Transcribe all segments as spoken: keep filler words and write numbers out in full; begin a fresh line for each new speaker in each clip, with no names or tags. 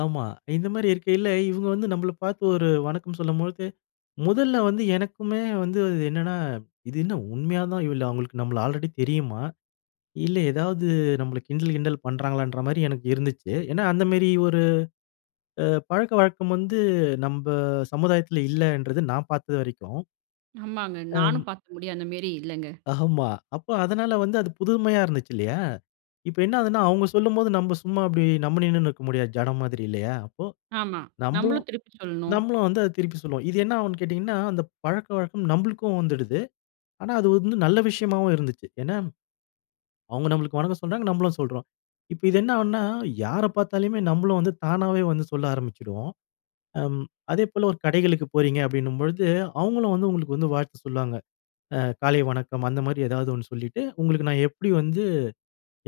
ஆமா. இந்த மாரி இருக்கையில, இவங்க வந்து நம்மள பார்த்து ஒரு வணக்கம் சொல்லும்பொழுது, முதல்ல வந்து எனக்குமே வந்து இது என்னன்னா, "இது என்ன உண்மையா தான் இவ அவங்களுக்கு நம்மள ஆல்ரெடி தெரியுமா, இல்லை எதாவது நம்மள கிண்டல், கிண்டல் பண்ணுறாங்களன்ற" மாரி எனக்கு இருந்துச்சு, ஏன்னா அந்த மாரி ஒரு, அ பழக்க வழக்கம் வந்து, நம்ப சமுதாயத்தில இல்லைன்றது நான் பார்த்த வரைக்கும்.
ஆமாங்க.
அம்.
நானும் பார்த்த முடியும் அந்தமேரி இல்லைங்க.
ஆமா. அப்ப அதனால வந்து அது புதுமையா இருந்துச்சு இல்லையா, இப்ப என்ன ஆகுதுனா அவங்க சொல்லும்போது நம்ப சும்மா அப்படி நம்ப நின்னுனே இருக்க முடியாது, ஜடம் மாதிரி இல்லையா, அப்போ
ஆமா.
நம்மளும்
நம்மளும் திருப்பி சொல்லணும்.
நம்மளும் வந்து அதை திருப்பி சொல்லுவோம். இது என்ன ஆவுன்னு கேட்டீங்கனா, அந்த பழக்கவழக்கம் நம்பளுக்கும் வந்துடுது, ஆனா, அது வந்து நல்ல விஷயமாவும் இருந்துச்சு. ஏன்னா, அவங்க நம்மளுக்கு வணக்கம் சொன்னாங்க, நம்மளும் சொல்றோம். இப்ப இது என்ன ஆவுன்னா யாரை பார்த்தாலுமே, நம்மளும் வந்து தானாவே வந்து சொல்ல ஆரம்பிச்சுடுவோம். அம். அதே போல ஒரு கடைகளுக்கு போறீங்க அப்படினும்போது, அவங்களும் வந்து உங்களுக்கு வந்து வாழ்த்து சொல்வாங்க. ஆ காலை வணக்கம் அந்த மாதிரி ஏதாவது ஒண்ணு சொல்லிட்டு, உங்களுக்கு நான் எப்படி வந்து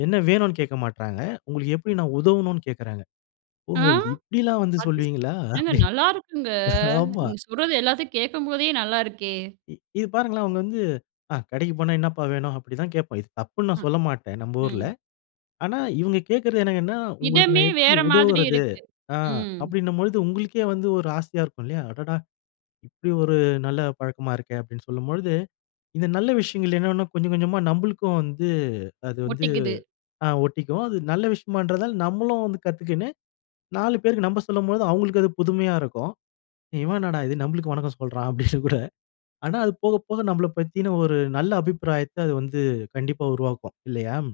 என்ன வேனும்னு கேட்க மாட்டாங்க, உங்களுக்கு எப்படி நான் உதவனும்னு கேட்கிறாங்க, ஓ
ஆ!
இப்படில்லாம் வந்து
அது சரி.
சொல்வீங்களா?
ஏங்க
அப்படி,
நல்லாயிருக்குங்க,
ஆமா.
நீங்க சொல்றது எல்லாத்தையும் கேட்கும்போதே நல்லா இருக்கே.
இ இது பாருங்களேன், அவங்க வந்து ஆ கடைக்குப் போனா "என்னப்பா வேனும்?" அப்படி தான் கேட்போம். இது தப்புன்னு நான்
அ,
சொல்லமாட்டேன் நம்ம ஊர்ல,
ம்.
ஆனா, இவங்க கேட்கிறது என்னன்னா "உங்களுக்கு
விதமே
நான் எப்படி
வேற மாதிரி
உதவுறது."
இருக்கு.
ஆ
ம்.
அப்படின்னும் பொழுது உங்களுக்கே வந்து ஒரு ஆசையா இருக்கும் இல்லையா, அடடா! இப்படி ஒரு நல்ல பழக்கமா இருக்கே! அப்படின்னு சொல்லும்பொழுது, இந்த நல்ல விஷயங்கள் என்னனா கொஞ்சம் கொஞ்சமா நம்மளுக்கும் வந்து, அது வந்து,
ஒட்டிக்குது.
ஆ ஒட்டிக்கும். அது நல்ல விஷயமான்றதால நம்மளும் வந்து கத்துக்கின்னு, நாலு பேருக்கு நம்ப சொல்லும்போது அவங்களுக்கு அது புதுமையா இருக்கும். "இவன் என்னடா இது நம்மளுக்கு வணக்கம் சொல்றான்" அப்படின்னு கூட ஆனா, அது போக போக நம்மள பத்தின ஒரு நல்ல அபிப்பிராயத்தை அது வந்து கண்டிப்பா உருவாக்கும், இல்லையா?